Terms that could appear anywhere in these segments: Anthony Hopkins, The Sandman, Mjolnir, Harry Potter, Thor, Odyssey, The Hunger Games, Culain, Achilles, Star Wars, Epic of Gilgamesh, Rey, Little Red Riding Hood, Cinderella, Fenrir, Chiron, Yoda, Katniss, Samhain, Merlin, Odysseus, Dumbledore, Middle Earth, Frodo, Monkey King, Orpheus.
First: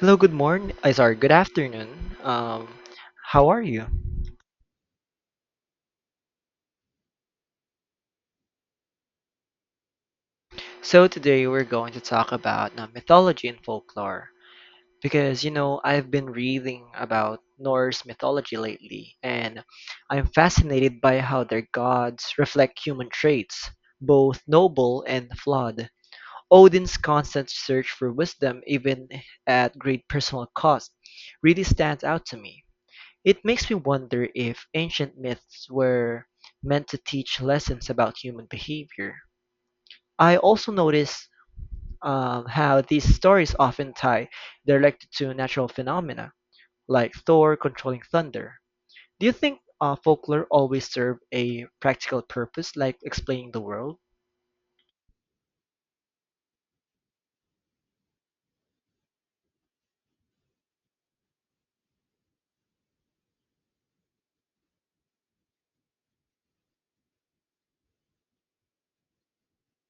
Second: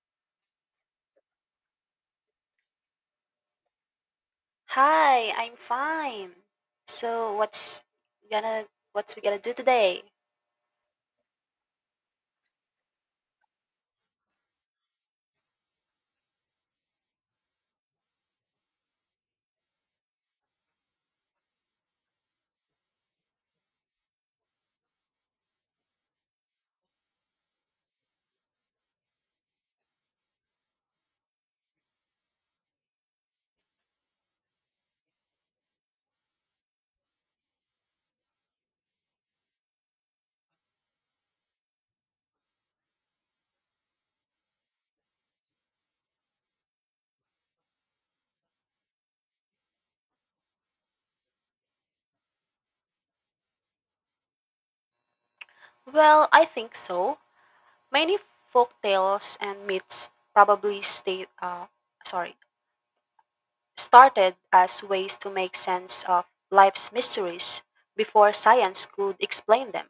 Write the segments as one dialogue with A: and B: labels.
A: Hello, good morning. I Sorry, good afternoon. Um, how are you?
B: Hi, I'm fine. So gonna what's we gonna do today?
A: So today we're going to talk about mythology and folklore because you know I've been reading about Norse mythology lately, and I'm fascinated by how their gods reflect human traits, both noble and flawed. Odin's constant search for wisdom, even at great personal cost, really stands out to me. It makes me wonder if ancient myths were meant to teach lessons about human behavior. I also notice how these stories often tie directly to natural phenomena, like Thor controlling thunder. Do you think folklore always serve a practical purpose, like explaining the world?
B: Well, I think so. Many folk tales and myths probably sorry, started as ways to make sense of life's mysteries before science could explain them.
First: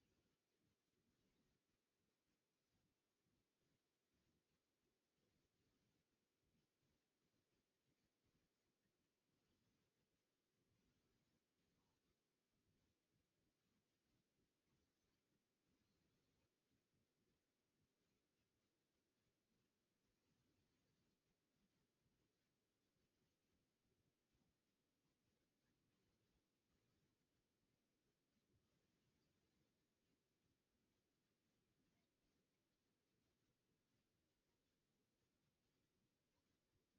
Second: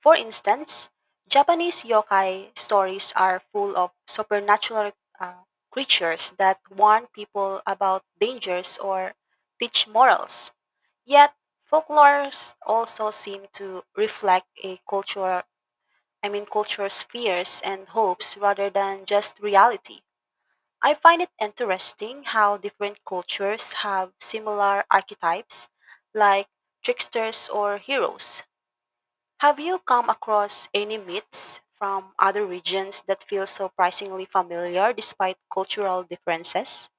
B: For instance, Japanese yokai stories are full of supernatural uh, creatures that warn people about dangers or teach morals. Yet, folklores also seem to reflect a culture's fears and hopes rather than just reality. I find it interesting how different cultures have similar archetypes, like tricksters or heroes. Have you come across any myths from other regions that feel surprisingly familiar despite cultural differences?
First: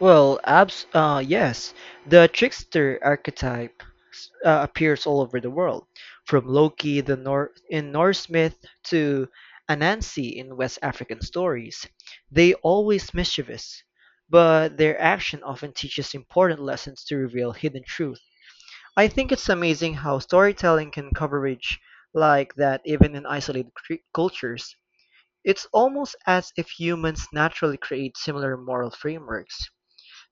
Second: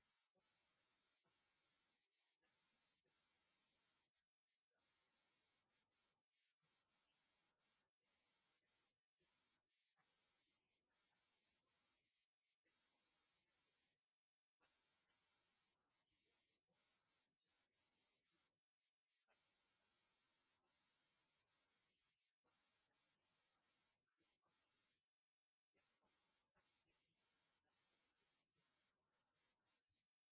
A: Well, abs yes, the trickster archetype appears all over the world, from Loki the Nor in Norse myth to Anansi in West African stories. They always mischievous, but their action often teaches important lessons to reveal hidden truth. I think it's amazing how storytelling can coverage like that even in isolated cultures. It's almost as if humans naturally create similar moral frameworks.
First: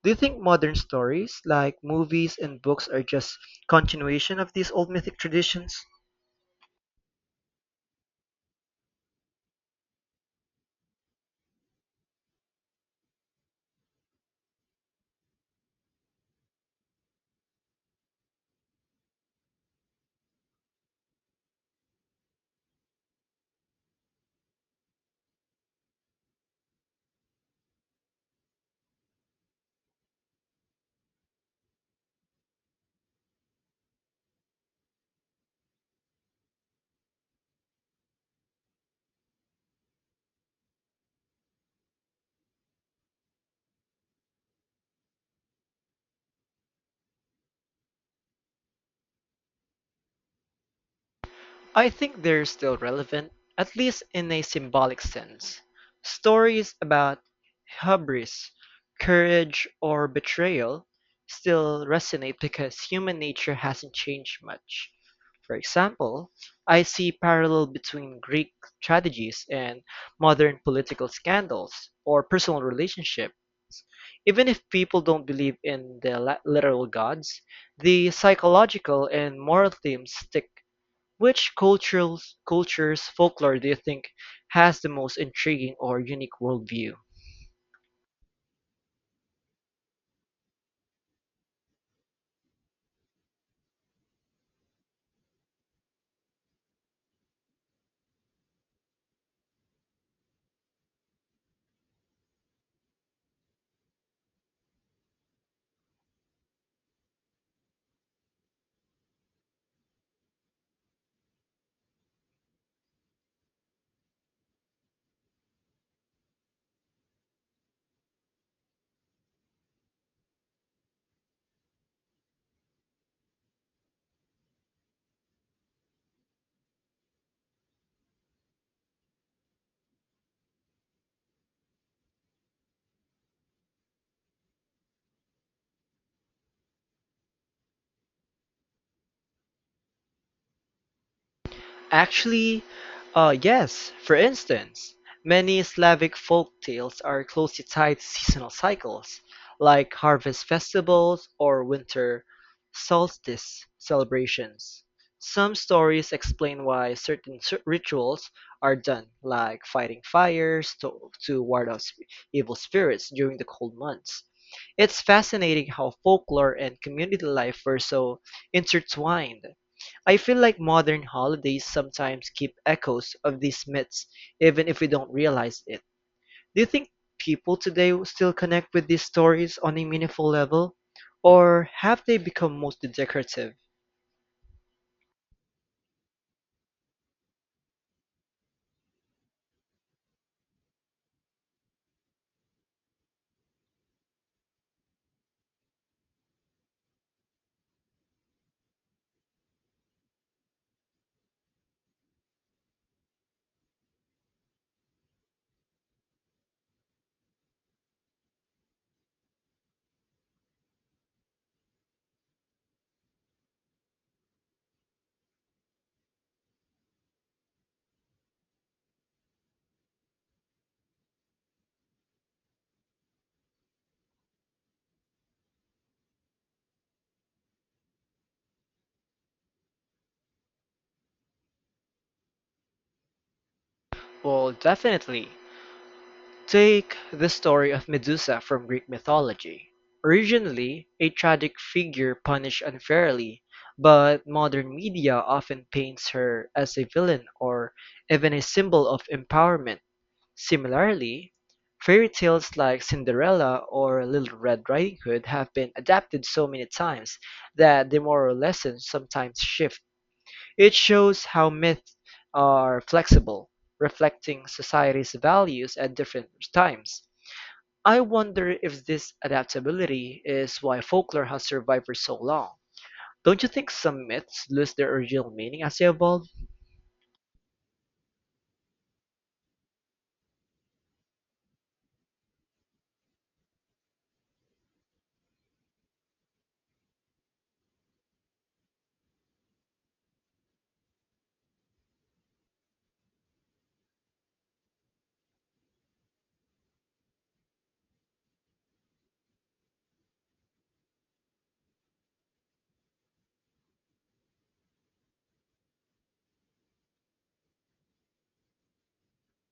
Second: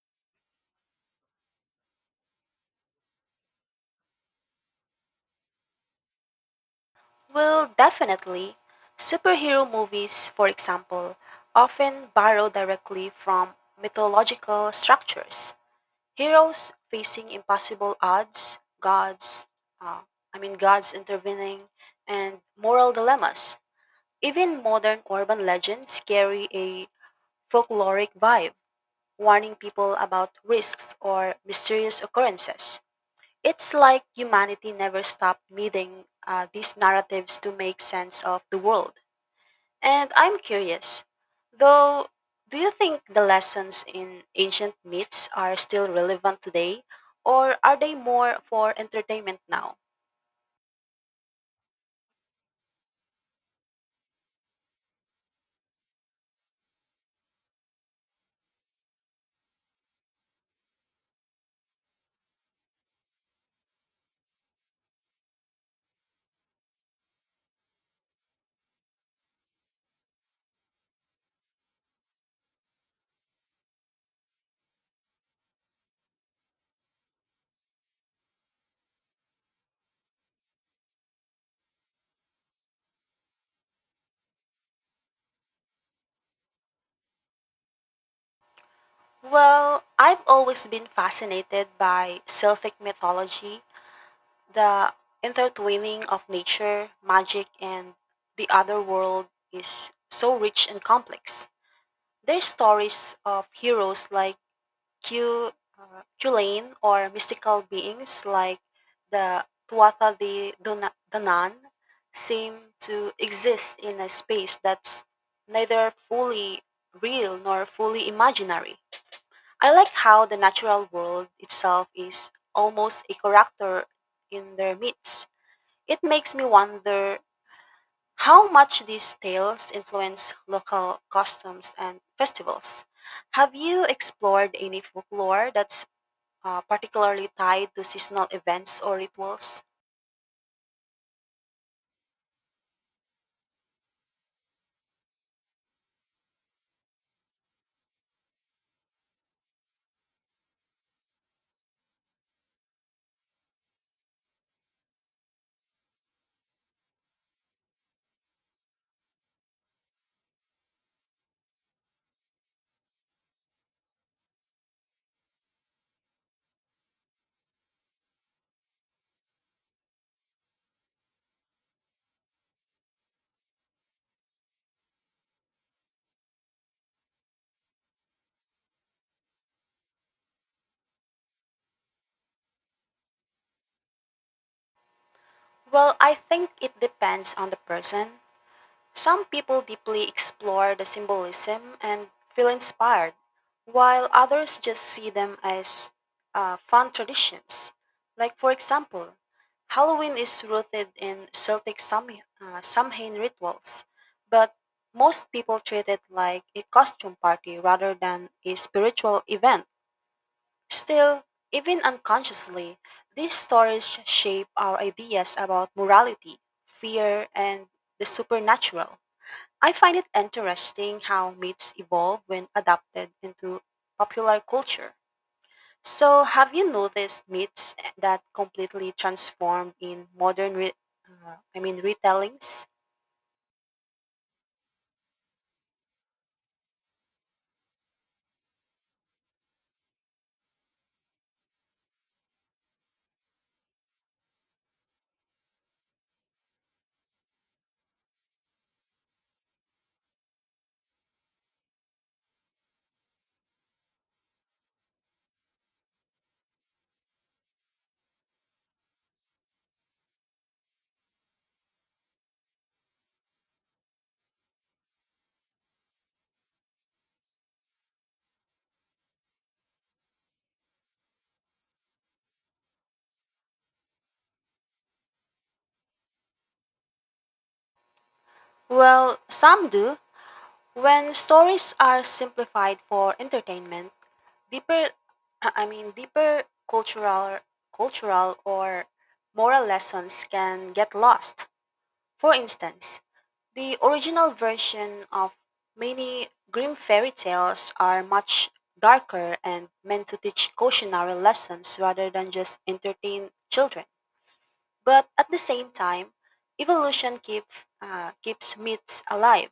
A: Do you think modern stories, like movies and books, are just continuation of these old mythic traditions?
B: Well, definitely. Superhero movies, for example, often borrow directly from mythological structures. Heroes facing impossible odds, uh, gods intervening, and moral dilemmas. Even modern urban legends carry a folkloric vibe, warning people about risks or mysterious occurrences. It's like humanity never stopped needing these narratives to make sense of the world. And I'm curious, though, do you think the lessons in ancient myths are still relevant today, or are they more for entertainment now?
A: I think they're still relevant, at least in a symbolic sense. Stories about hubris, courage, or betrayal still resonate because human nature hasn't changed much. For example, I see parallel between Greek tragedies and modern political scandals or personal relationships. Even if people don't believe in the literal gods, the psychological and moral themes stick. Which cultural cultures folklore do you think has the most intriguing or unique worldview?
B: Well, I've always been fascinated by Celtic mythology, the intertwining of nature, magic, and the other world is so rich and complex. Their stories of heroes like Q, Culain or mystical beings like the Danann seem to exist in a space that's neither fully real nor fully imaginary. I like how the natural world itself is almost a character in their myths. It makes me wonder how much these tales influence local customs and festivals? Have you explored any folklore that's particularly tied to seasonal events or rituals?
A: Actually, yes. For instance, many Slavic folk tales are closely tied to seasonal cycles, like harvest festivals or winter solstice celebrations. Some stories explain why certain rituals are done, like fighting fires to ward off evil spirits during the cold months. It's fascinating how folklore and community life were so intertwined. I feel like modern holidays sometimes keep echoes of these myths, even if we don't realize it. Do you think people today still connect with these stories on a meaningful level? Or have they become mostly decorative?
B: Well, I think it depends on the person. Some people deeply explore the symbolism and feel inspired, while others just see them as fun traditions. Like, for example, Halloween is rooted in Celtic Samhain rituals, but most people treat it like a costume party rather than a spiritual event. Still, even unconsciously, these stories shape our ideas about morality, fear, and the supernatural. I find it interesting how myths evolve when adapted into popular culture. So, have you noticed myths that completely transformed in modern, re- I mean, retellings?
A: Well, definitely. Take the story of Medusa from Greek mythology. Originally a tragic figure punished unfairly, but modern media often paints her as a villain or even a symbol of empowerment. Similarly, fairy tales like Cinderella or Little Red Riding Hood have been adapted so many times that the moral lessons sometimes shift. It shows how myths are flexible, reflecting society's values at different times. I wonder if this adaptability is why folklore has survived for so long. Don't you think some myths lose their original meaning as they evolve?
B: Well, some do. When stories are simplified for entertainment, deeper, I mean, deeper cultural, cultural or moral lessons can get lost. For instance, the original version of many grim fairy tales are much darker and meant to teach cautionary lessons rather than just entertain children. But at the same time, evolution keeps myths alive.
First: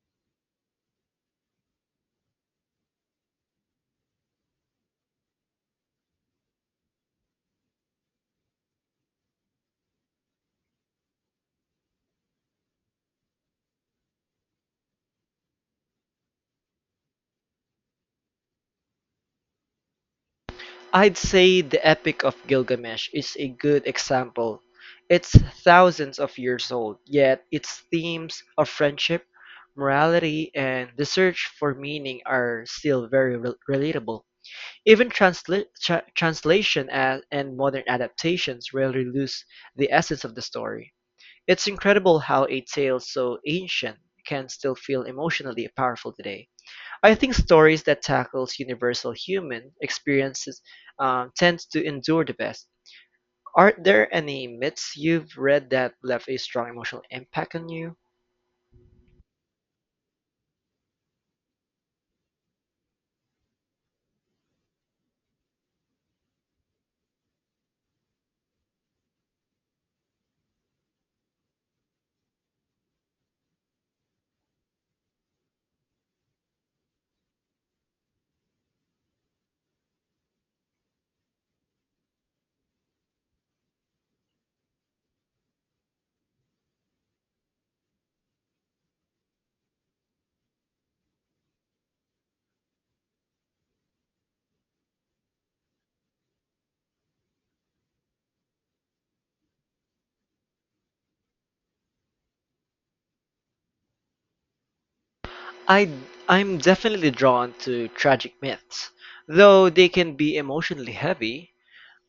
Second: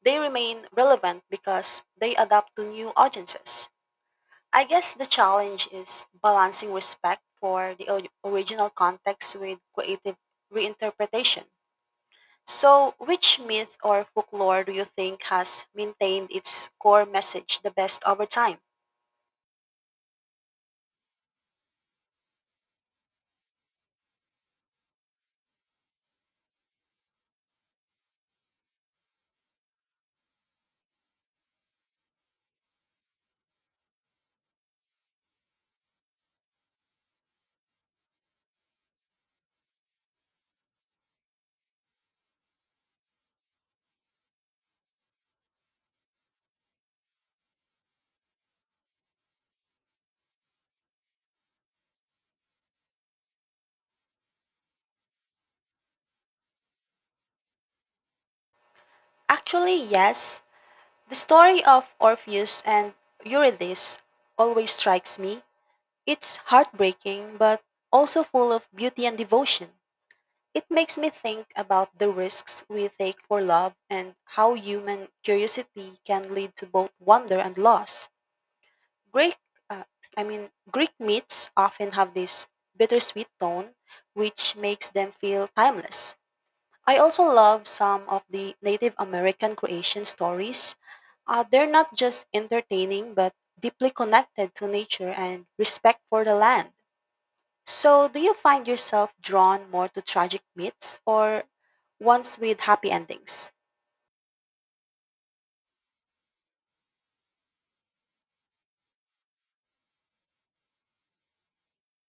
B: They remain relevant because they adapt to new audiences. I guess the challenge is balancing respect for the original context with creative reinterpretation. So, which myth or folklore do you think has maintained its core message the best over time?
A: I'd say the Epic of Gilgamesh is a good example. It's thousands of years old, yet its themes of friendship, morality, and the search for meaning are still very relatable. Even translation and modern adaptations rarely lose the essence of the story. It's incredible how a tale so ancient can still feel emotionally powerful today. I think stories that tackles universal human experiences tend to endure the best. Are there any myths you've read that left a strong emotional impact on you?
B: Actually, yes. The story of Orpheus and Eurydice always strikes me. It's heartbreaking, but also full of beauty and devotion. It makes me think about the risks we take for love and how human curiosity can lead to both wonder and loss. Greek, uh, Greek myths often have this bittersweet tone, which makes them feel timeless. I also love some of the Native American creation stories. They're not just entertaining, but deeply connected to nature and respect for the land. So, do you find yourself drawn more to tragic myths or ones with happy endings?
A: I I'm definitely drawn to tragic myths, though they can be emotionally heavy.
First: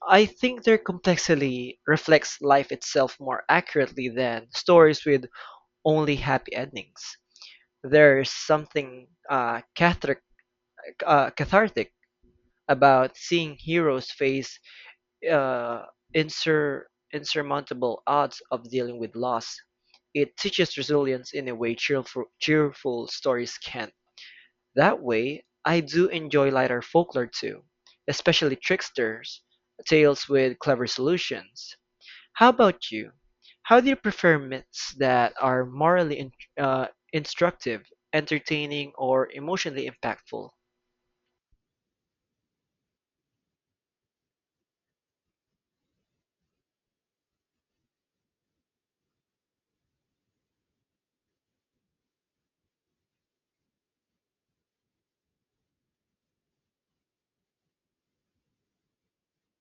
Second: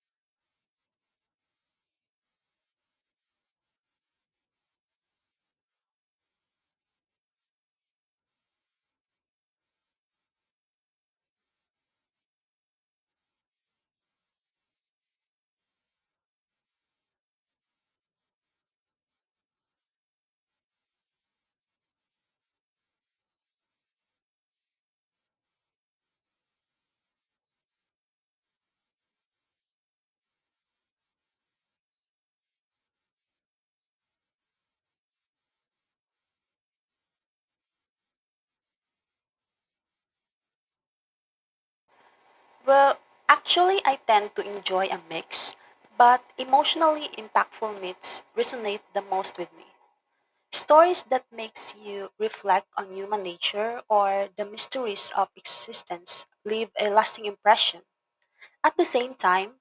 A: I think their complexity reflects life itself more accurately than stories with only happy endings. There's something cathartic about seeing heroes face uh, insur- insurmountable odds of dealing with loss. It teaches resilience in a way cheerful stories can't. That way, I do enjoy lighter folklore too, especially tricksters, tales with clever solutions. How about you? How do you prefer myths that are morally uh, instructive, entertaining, or emotionally impactful?
B: Well, actually, I tend to enjoy a mix, but emotionally impactful myths resonate the most with me. Stories that makes you reflect on human nature or the mysteries of existence leave a lasting impression. At the same time,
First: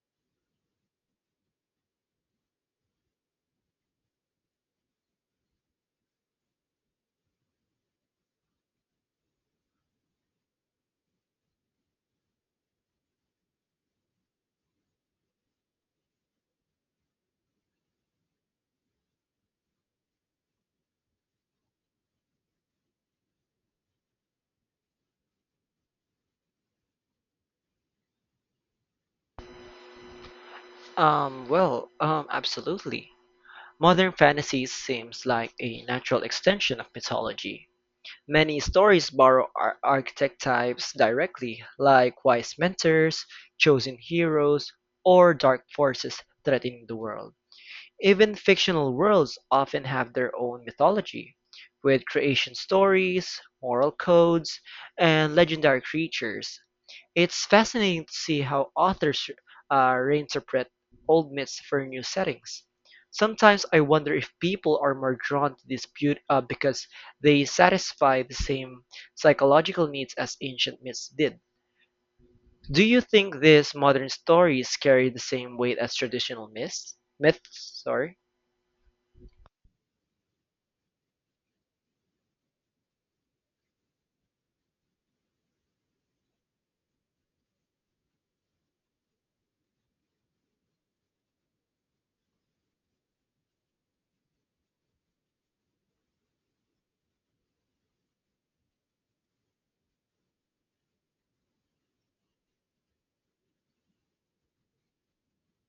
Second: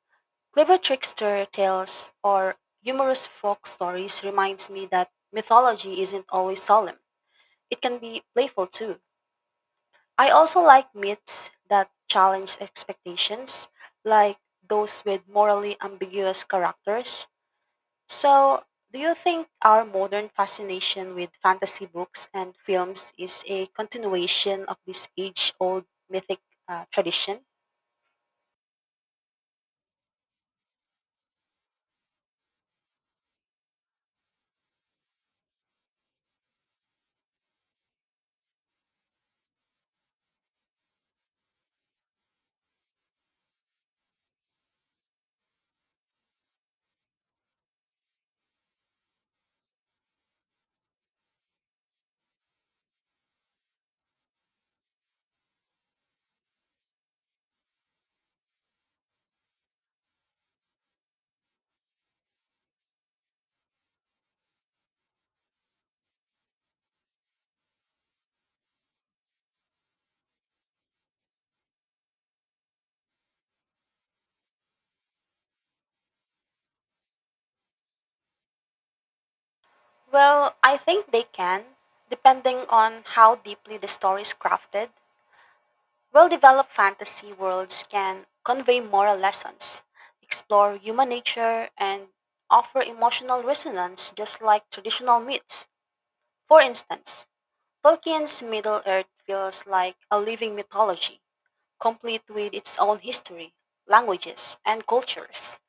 B: clever trickster tales or humorous folk stories reminds me that mythology isn't always solemn. It can be playful too. I also like myths that challenge expectations, like those with morally ambiguous characters. So, do you think our modern fascination with fantasy books and films is a continuation of this age old mythic tradition?
A: Well, absolutely. Modern fantasy seems like a natural extension of mythology. Many stories borrow archetypes directly, like wise mentors, chosen heroes, or dark forces threatening the world. Even fictional worlds often have their own mythology, with creation stories, moral codes, and legendary creatures. It's fascinating to see how authors reinterpret old myths for new settings. Sometimes I wonder if people are more drawn to this beauty because they satisfy the same psychological needs as ancient myths did. Do you think these modern stories carry the same weight as traditional myths? Myths, sorry.
B: Well, I think they can, depending on how deeply the story is crafted. Well developed fantasy worlds can convey moral lessons, explore human nature, and offer emotional resonance just like traditional myths. For instance, Tolkien's Middle Earth feels like a living mythology, complete with its own history, languages, and cultures.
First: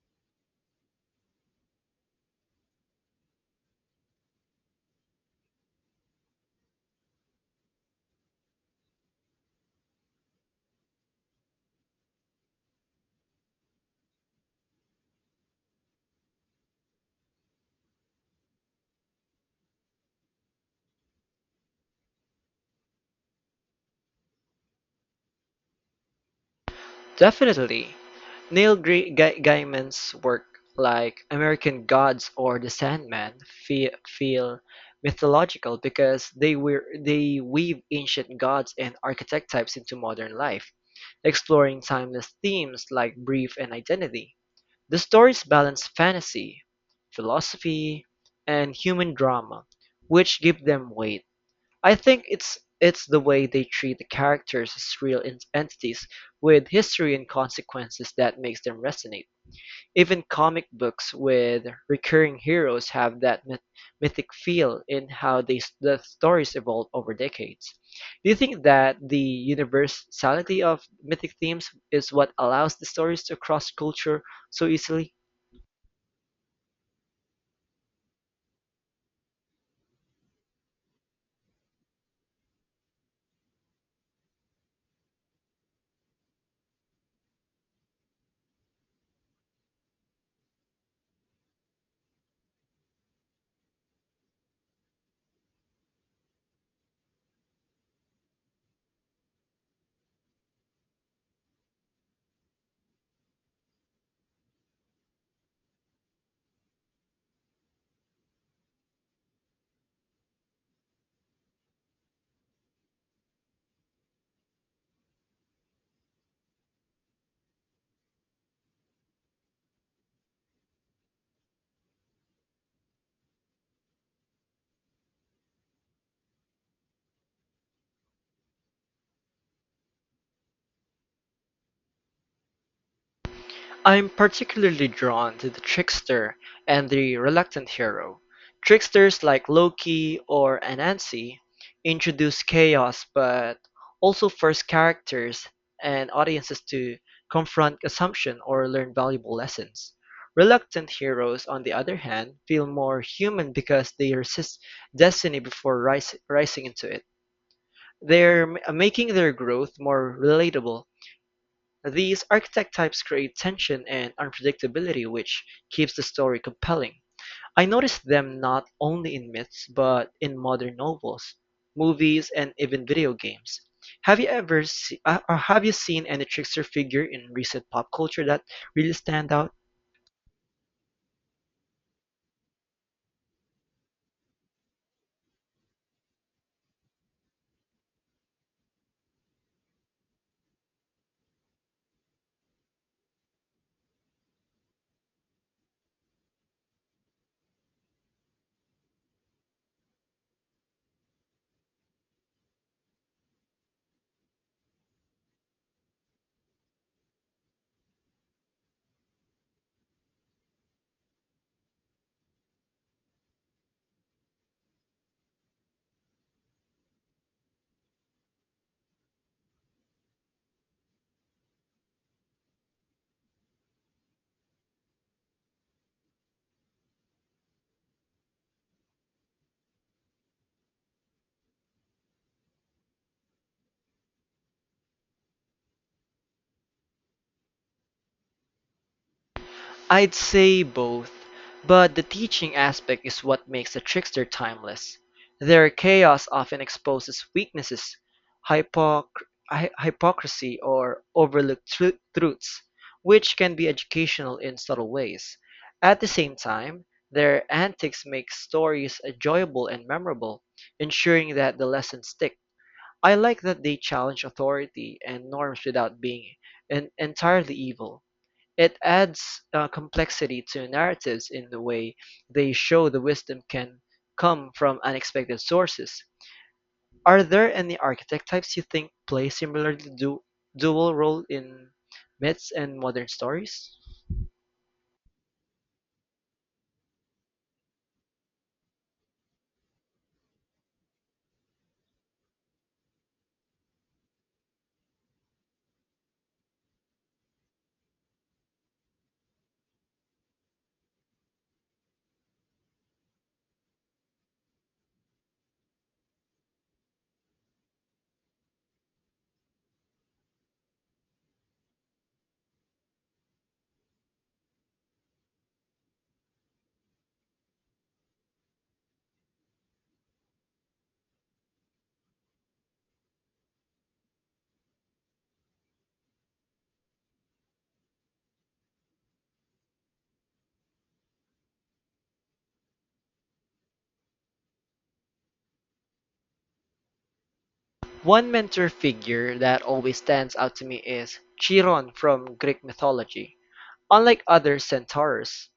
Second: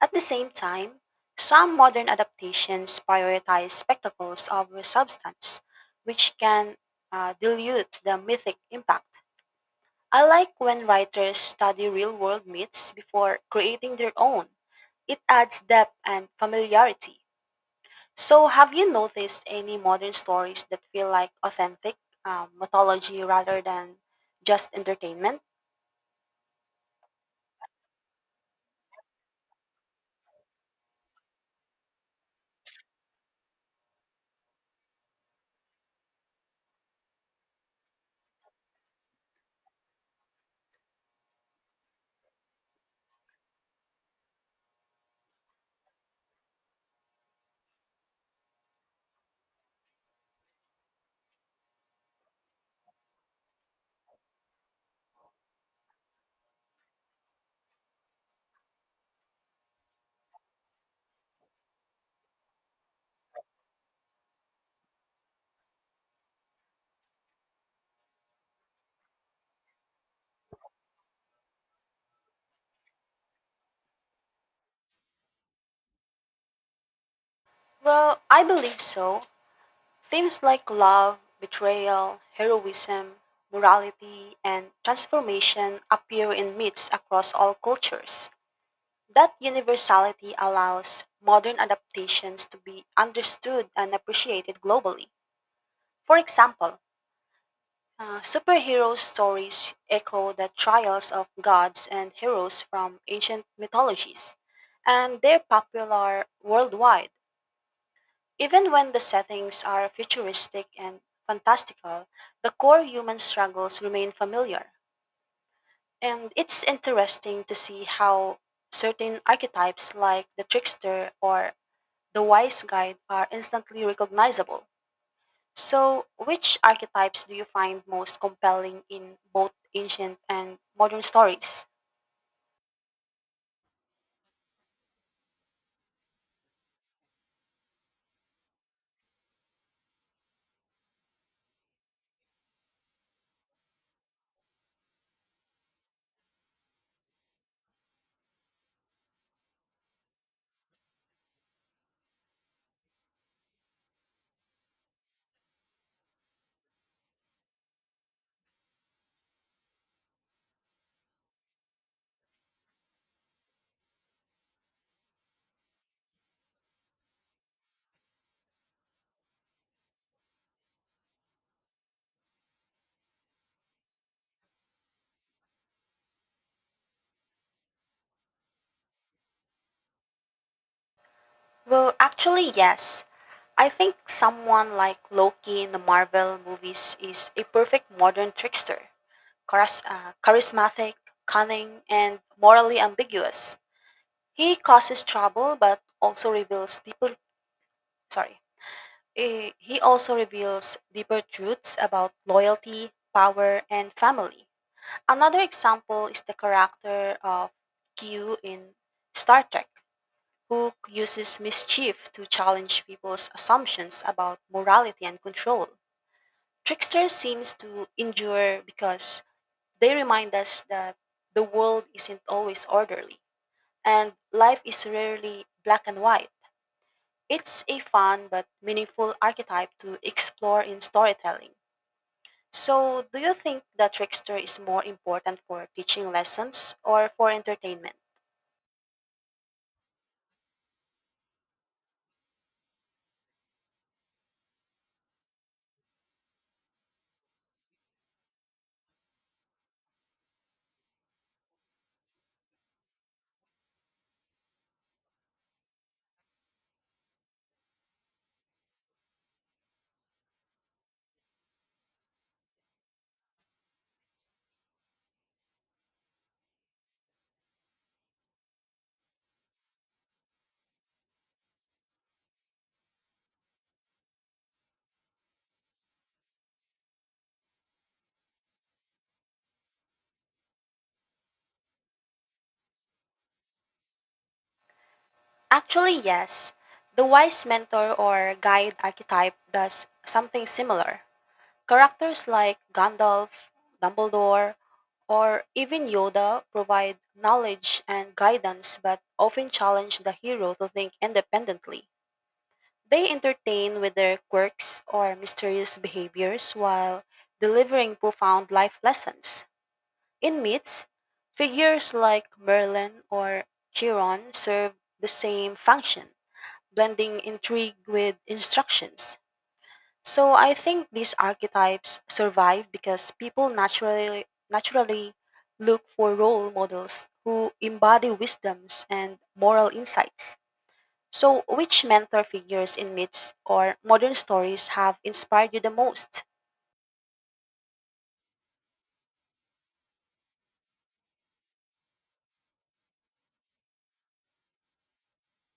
B: At the same time, some modern adaptations prioritize spectacles over substance, which can dilute the mythic impact. I like when writers study real world myths before creating their own. It adds depth and familiarity. So, have you noticed any modern stories that feel like authentic mythology rather than just entertainment?
A: Definitely. Neil Gaiman's work like American Gods or The Sandman feel mythological because they weave ancient gods and archetypes into modern life, exploring timeless themes like brief and identity. The stories balance fantasy, philosophy, and human drama, which give them weight. I think it's the way they treat the characters as real entities with history and consequences that makes them resonate. Even comic books with recurring heroes have that mythic feel in how the stories evolve over decades. Do you think that the universality of mythic themes is what allows the stories to cross culture so easily?
B: Well, I believe so. Themes like love, betrayal, heroism, morality, and transformation appear in myths across all cultures. That universality allows modern adaptations to be understood and appreciated globally. For example, superhero stories echo the trials of gods and heroes from ancient mythologies, and they're popular worldwide. Even when the settings are futuristic and fantastical, the core human struggles remain familiar. And it's interesting to see how certain archetypes like the trickster or the wise guide are instantly recognizable. So, which archetypes do you find most compelling in both ancient and modern stories?
A: I am particularly drawn to the trickster and the reluctant hero. Tricksters like Loki or Anansi introduce chaos but also force characters and audiences to confront assumption or learn valuable lessons. Reluctant heroes, on the other hand, feel more human because they resist destiny before rising into it. Making their growth more relatable, these archetype types create tension and unpredictability which keeps the story compelling. I noticed them not only in myths but in modern novels, movies, and even video games. Have you ever se- or have you seen any trickster figure in recent pop culture that really stand out?
B: Well, actually, yes. I think someone like Loki in the Marvel movies is a perfect modern trickster, charismatic, cunning, and morally ambiguous. He causes trouble but also reveals deeper sorry. Eh, He also reveals deeper truths about loyalty, power, and family. Another example is the character of Q in Star Trek, who uses mischief to challenge people's assumptions about morality and control. Trickster seems to endure because they remind us that the world isn't always orderly and life is rarely black and white. It's a fun but meaningful archetype to explore in storytelling. So, do you think the trickster is more important for teaching lessons or for entertainment?
A: I'd say both, but the teaching aspect is what makes the trickster timeless. Their chaos often exposes weaknesses, hypoc- hypocrisy, or overlooked truths, which can be educational in subtle ways. At the same time, their antics make stories enjoyable and memorable, ensuring that the lessons stick. I like that they challenge authority and norms without being entirely evil. It adds complexity to narratives in the way they show the wisdom can come from unexpected sources. Are there any architect types you think play similarly dual role in myths and modern stories?
B: Actually, yes. The wise mentor or guide archetype does something similar. Characters like Gandalf, Dumbledore, or even Yoda provide knowledge and guidance but often challenge the hero to think independently. They entertain with their quirks or mysterious behaviors while delivering profound life lessons. In myths, figures like Merlin or Chiron serve the same function blending intrigue with instructions. So I think these archetypes survive because people naturally look for role models who embody wisdoms and moral insights. So which mentor figures in myths or modern stories have inspired you the most?
A: One mentor figure that always stands out to me is Chiron from Greek mythology. Unlike other centaurs,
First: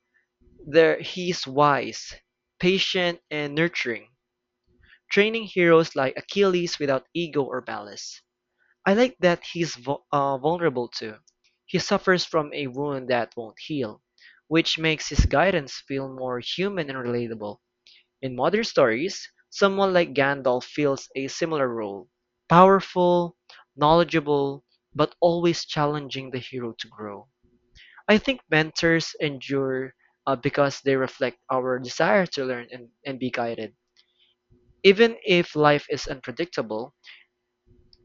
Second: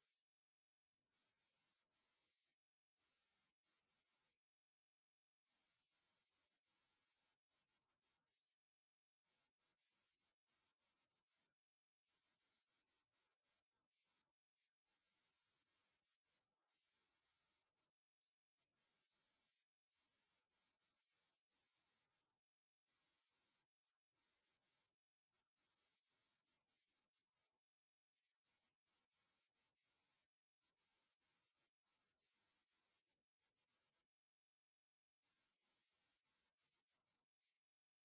A: there he's wise, patient, and nurturing, training heroes like Achilles without ego or malice. I like that he's vulnerable too. He suffers from a wound that won't heal, which makes his guidance feel more human and relatable. In modern stories, someone like Gandalf fills a similar role, powerful, knowledgeable, but always challenging the hero to grow. I think mentors endure because they reflect our desire to learn and be guided. Even if life is unpredictable,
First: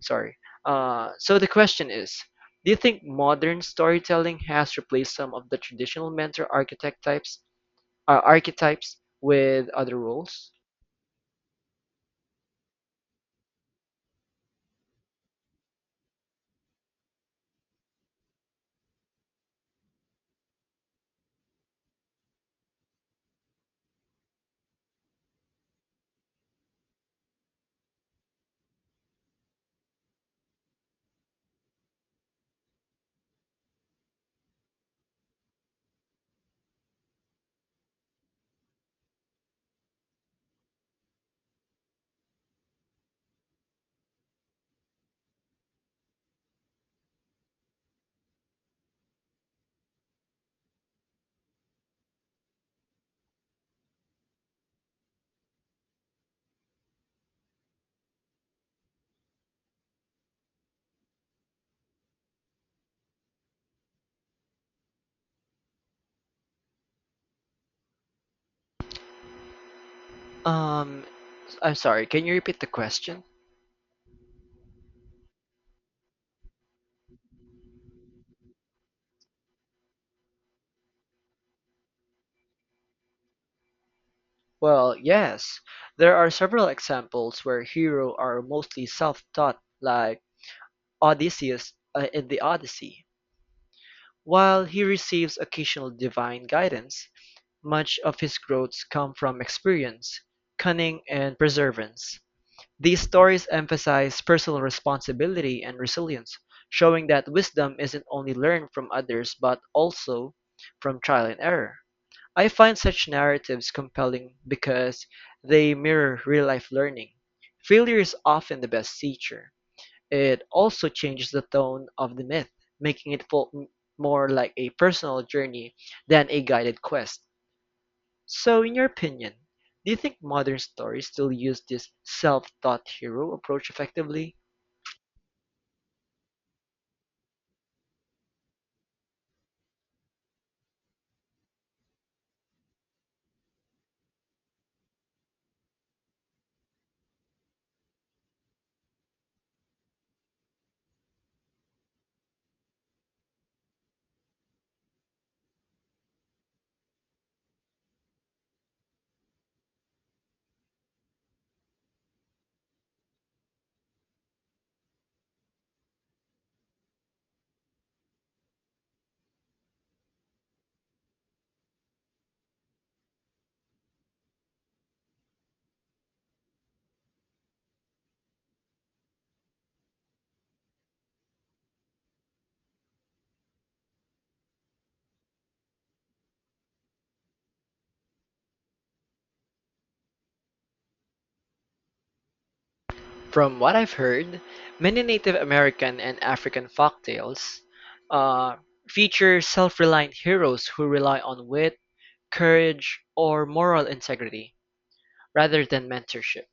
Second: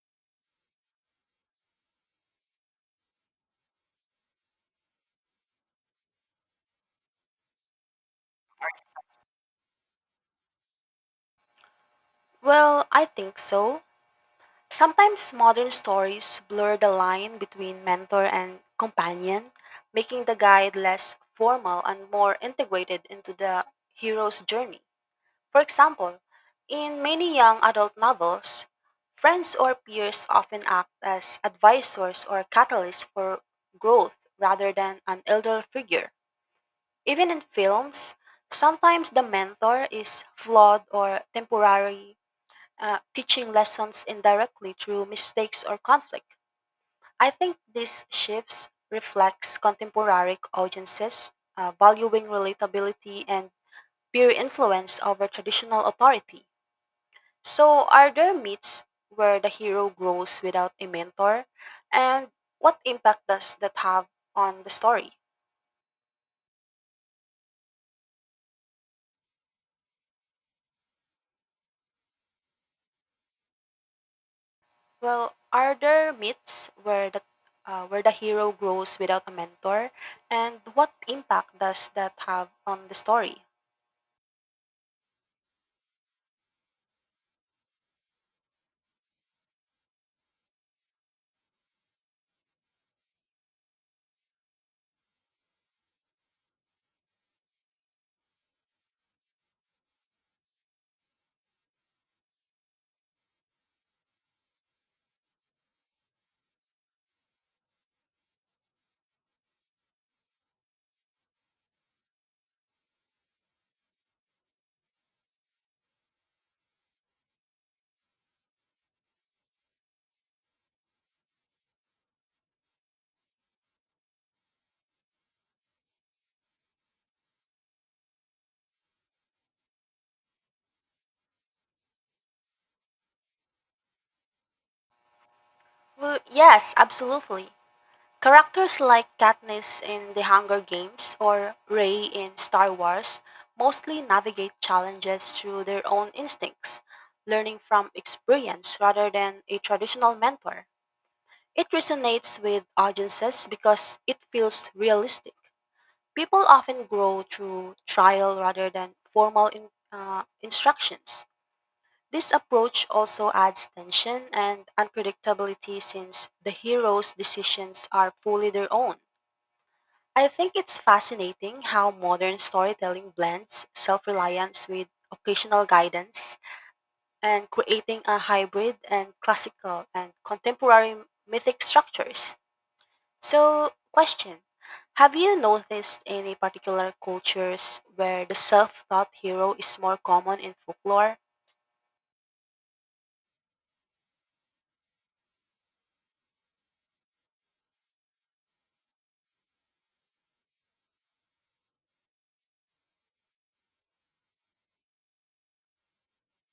A: sorry. So the question is, do you think modern storytelling has replaced some of the traditional mentor architect types, archetypes with other roles?
B: Well, I think so. Sometimes modern stories blur the line between mentor and companion, making the guide less formal and more integrated into the hero's journey. For example, in many young adult novels, friends or peers often act as advisors or catalysts for growth rather than an elder figure. Even in films, sometimes the mentor is flawed or temporary teaching lessons indirectly through mistakes or conflict. I think these shifts reflects contemporary audiences valuing relatability and peer influence over traditional authority. So, are there myths where the hero grows without a mentor, and what impact does that have on the story?
A: Um, I'm sorry, can you repeat the question?
B: Well, are there myths where the hero grows without a mentor, and what impact does that have on the story?
A: Well, yes. There are several examples where hero are mostly self-taught, like Odysseus in the Odyssey. While he receives occasional divine guidance, much of his growths come from experience, cunning, and perseverance. These stories emphasize personal responsibility and resilience, showing that wisdom isn't only learned from others but also from trial and error. I find such narratives compelling because they mirror real life learning. Failure is often the best teacher. It also changes the tone of the myth, making it feel more like a personal journey than a guided quest. So, in your opinion, do you think modern stories still use this self-taught hero approach effectively?
B: Well, yes, absolutely. Characters like Katniss in The Hunger Games or Rey in Star Wars mostly navigate challenges through their own instincts, learning from experience rather than a traditional mentor. It resonates with audiences because it feels realistic. People often grow through trial rather than formal instructions. This approach also adds tension and unpredictability since the hero's decisions are fully their own. I think it's fascinating how modern storytelling blends self reliance with occasional guidance and creating a hybrid and classical and contemporary mythic structures. So, question, have you noticed any particular cultures where the self taught hero is more common in folklore?
A: From what I've heard, many Native American and African folktales uh, feature self-reliant heroes who rely on wit, courage, or moral integrity rather than mentorship.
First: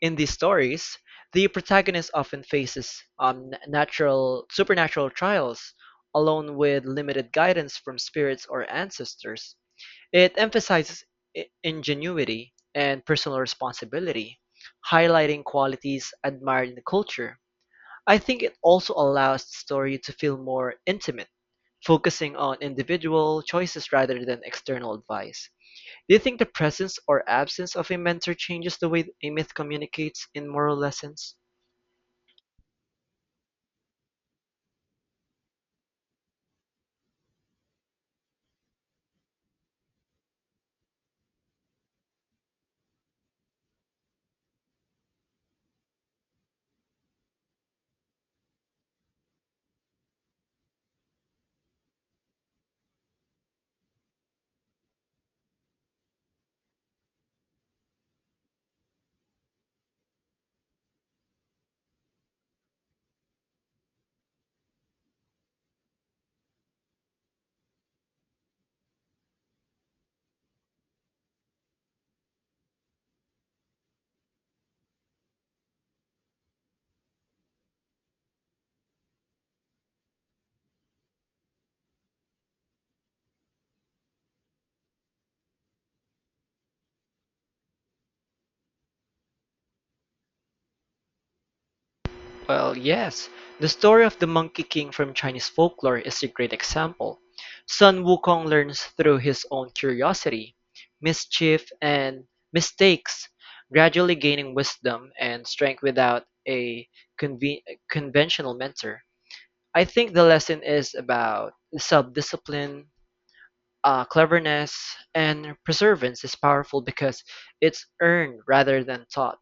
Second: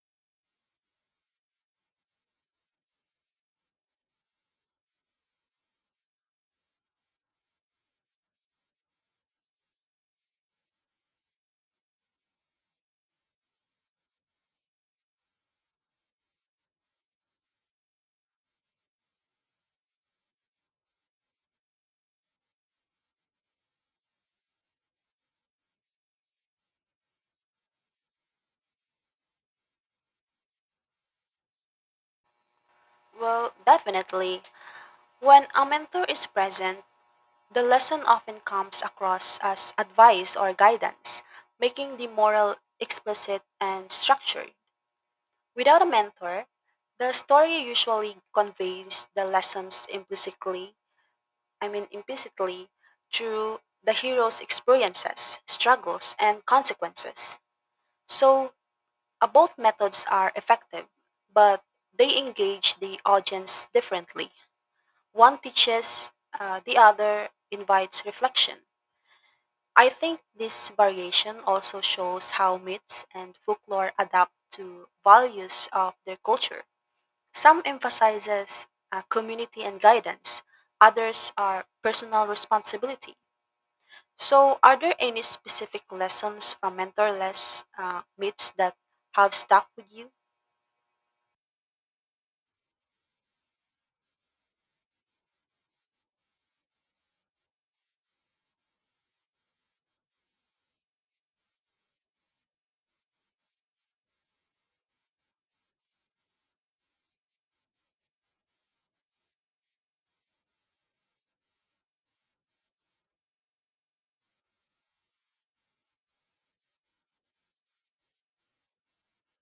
A: In these stories, the protagonist often faces natural supernatural trials alone with limited guidance from spirits or ancestors. It emphasizes ingenuity and personal responsibility, highlighting qualities admired in the culture. I think it also allows the story to feel more intimate, focusing on individual choices rather than external advice. Do you think the presence or absence of a mentor changes the way a myth communicates in moral lessons?
B: Well, definitely. When a mentor is present, the lesson often comes across as advice or guidance, making the moral explicit and structured. Without a mentor, the story usually conveys the lessons implicitly, I mean implicitly, through the hero's experiences, struggles, and consequences. So, both methods are effective, but they engage the audience differently. One teaches, the other invites reflection. I think this variation also shows how myths and folklore adapt to values of their culture. Some emphasizes community and guidance, others are personal responsibility. So, are there any specific lessons from mentorless myths that have stuck with you?
A: Well, yes. The story of the Monkey King from Chinese folklore is a great example. Sun Wukong learns through his own curiosity, mischief, and mistakes, gradually gaining wisdom and strength without a conve- conventional mentor. I think the lesson is about self-discipline, cleverness, and perseverance is powerful because it's earned rather than taught.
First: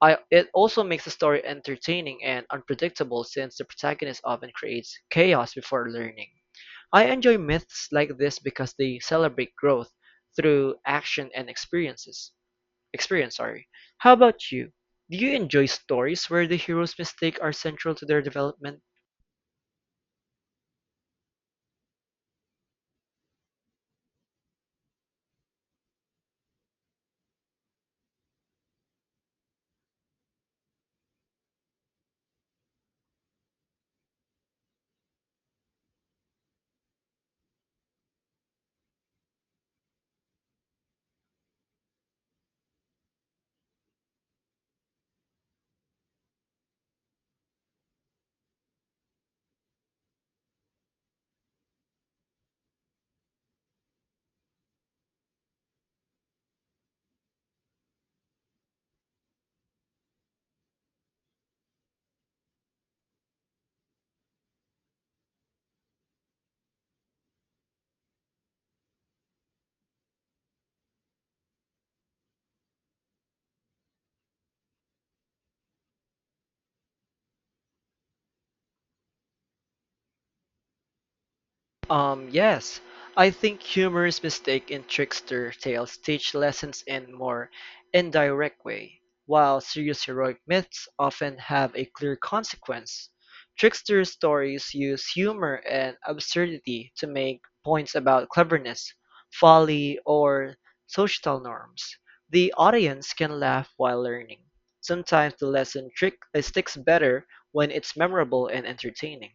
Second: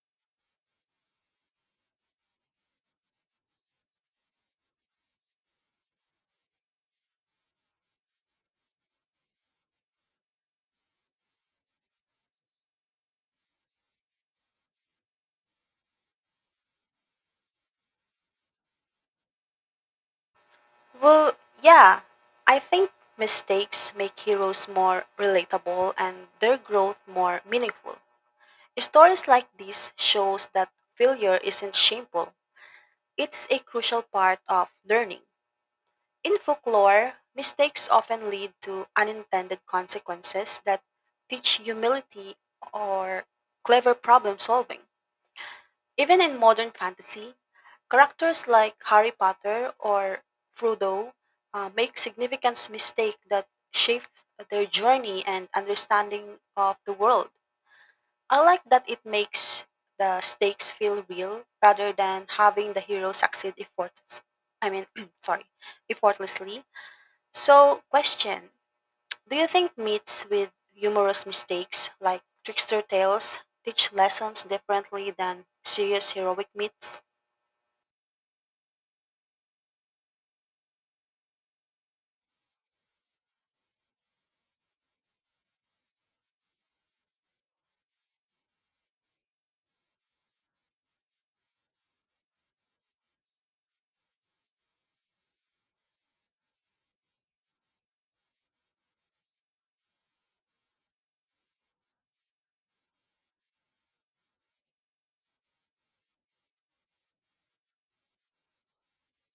A: It also makes the story entertaining and unpredictable since the protagonist often creates chaos before learning. I enjoy myths like this because they celebrate growth through action and experiences. Experience, sorry. How about you? Do you enjoy stories where the hero's mistakes are central to their development?
B: Well, yeah, I think mistakes make heroes more relatable and their growth more meaningful. Stories like this shows that failure isn't shameful. It's a crucial part of learning. In folklore, mistakes often lead to unintended consequences that teach humility or clever problem solving. Even in modern fantasy, characters like Harry Potter or Frodo make significant mistakes that shape their journey and understanding of the world. I like that it makes the stakes feel real rather than having the hero succeed effortless. I mean, sorry, effortlessly. So, question: do you think myths with humorous mistakes, like trickster tales, teach lessons differently than serious heroic myths?
A: Yes, I think humorous mistake in trickster tales teach lessons in more indirect way, while serious heroic myths often have a clear consequence. Trickster stories use humor and absurdity to make points about cleverness, folly, or societal norms. The audience can laugh while learning. Sometimes the lesson trick sticks better when it's memorable and entertaining.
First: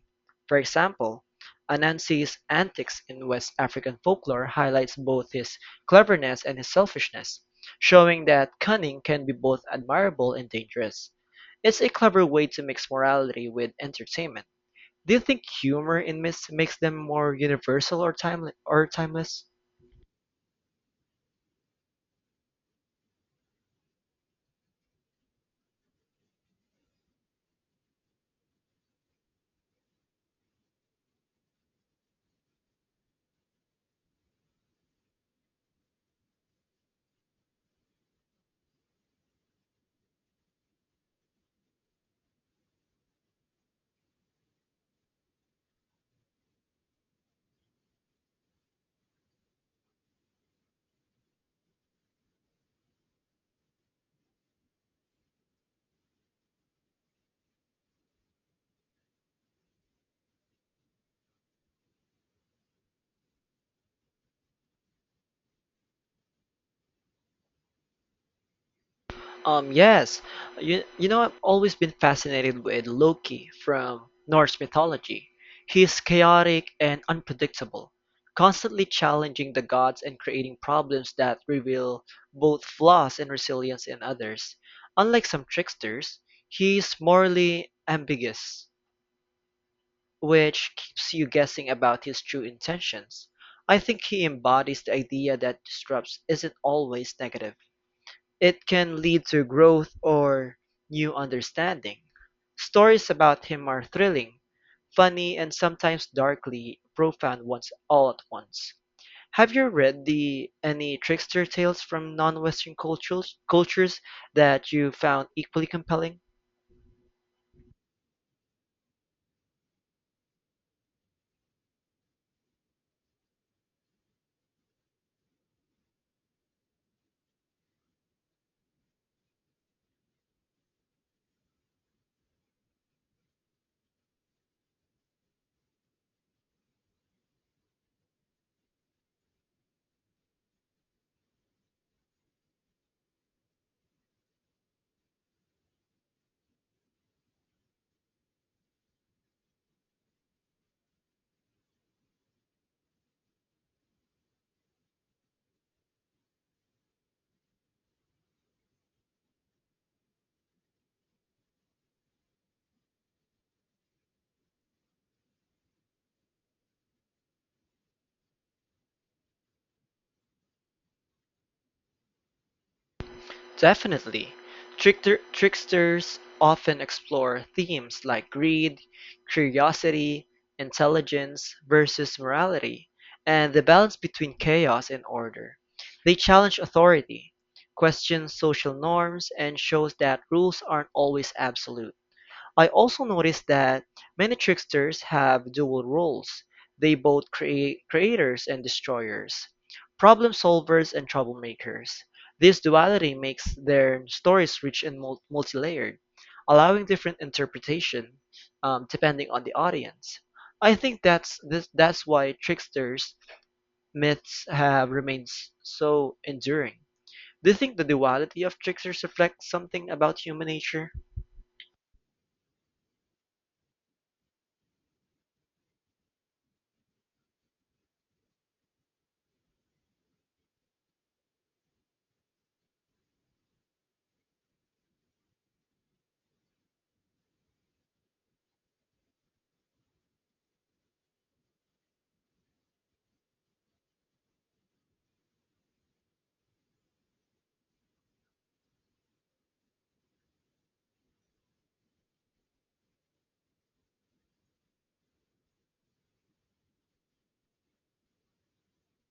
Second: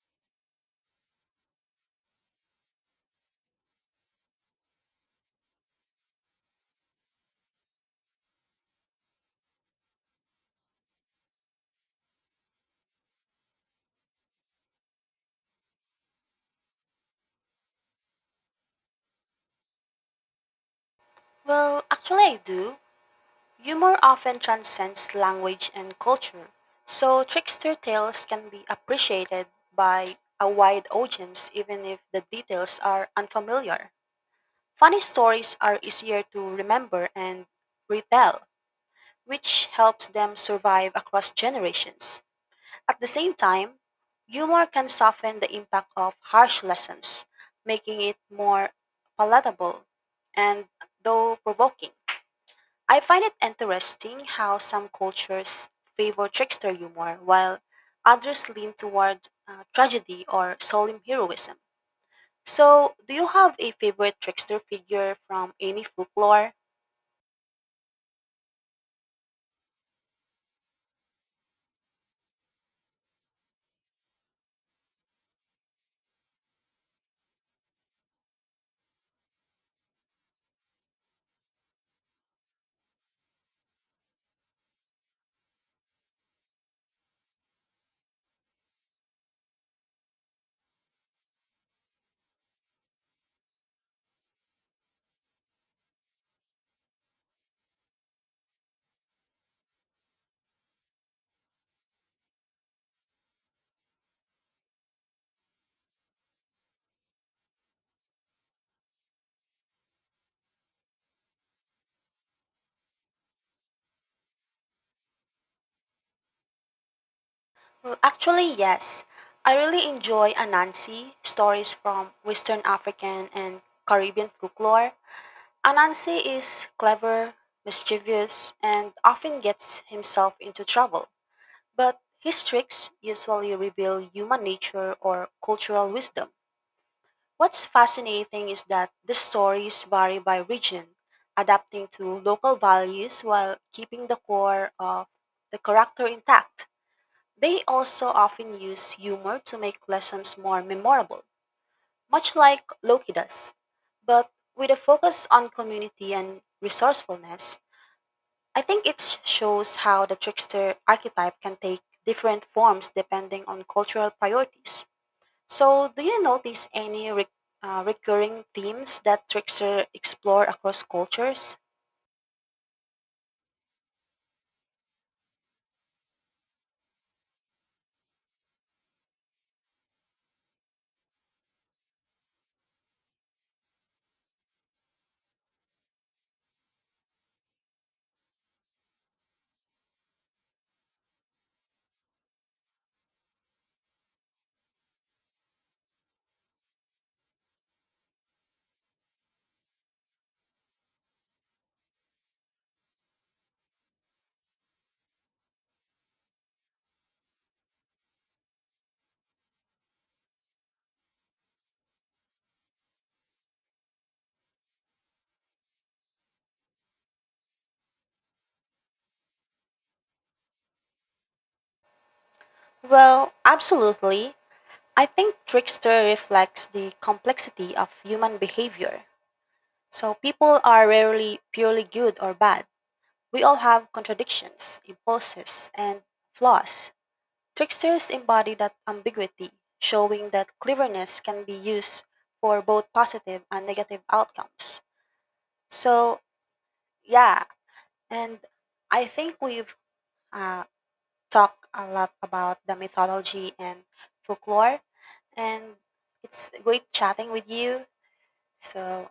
A: For example, Anansi's antics in West African folklore highlights both his cleverness and his selfishness, showing that cunning can be both admirable and dangerous. It's a clever way to mix morality with entertainment. Do you think humor in myths makes them more universal or time or timeless?
B: Well, actually, I do. Humor often transcends language and culture, so trickster tales can be appreciated by a wide audience even if the details are unfamiliar. Funny stories are easier to remember and retell, which helps them survive across generations. At the same time, humor can soften the impact of harsh lessons, making it more palatable and though provoking. I find it interesting how some cultures favor trickster humor while others lean toward tragedy or solemn heroism. So, do you have a favorite trickster figure from any folklore?
A: Yes, you know, I've always been fascinated with Loki from Norse mythology. He is chaotic and unpredictable, constantly challenging the gods and creating problems that reveal both flaws and resilience in others. Unlike some tricksters, he's morally ambiguous, which keeps you guessing about his true intentions. I think he embodies the idea that disrupts isn't always negative, it can lead to growth or new understanding. Stories about him are thrilling, funny, and sometimes darkly profound ones all at once. Have you read the any trickster tales from non-Western cultures that you found equally compelling?
B: Well, actually, yes. I really enjoy Anansi stories from Western African and Caribbean folklore. Anansi is clever, mischievous, and often gets himself into trouble. But his tricks usually reveal human nature or cultural wisdom. What's fascinating is that the stories vary by region, adapting to local values while keeping the core of the character intact. They also often use humor to make lessons more memorable, much like Loki does, but with a focus on community and resourcefulness. I think it shows how the trickster archetype can take different forms depending on cultural priorities. So, do you notice any recurring themes that trickster explore across cultures?
A: Definitely, tricksters often explore themes like greed, curiosity, intelligence versus morality, and the balance between chaos and order. They challenge authority, question social norms, and shows that rules aren't always absolute. I also noticed that many tricksters have dual roles. They both create creators and destroyers, problem solvers and troublemakers. This duality makes their stories rich and multi-layered, allowing different interpretation depending on the audience. I think that's why tricksters myths have remained so enduring. Do you think the duality of tricksters reflects something about human nature?
B: Well, absolutely. I think trickster reflects the complexity of human behavior. So, people are rarely purely good or bad. We all have contradictions, impulses, and flaws. Tricksters embody that ambiguity, showing that cleverness can be used for both positive and negative outcomes. So, yeah, and I think we've uh, talked a lot about the mythology and folklore, and it's great chatting with you. So,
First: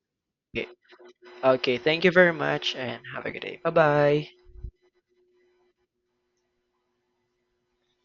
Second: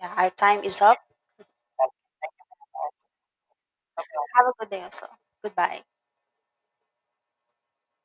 B: yeah, our time is up.
A: Okay, thank you very much and have a good day. Bye bye.
B: Have a good day also. Goodbye.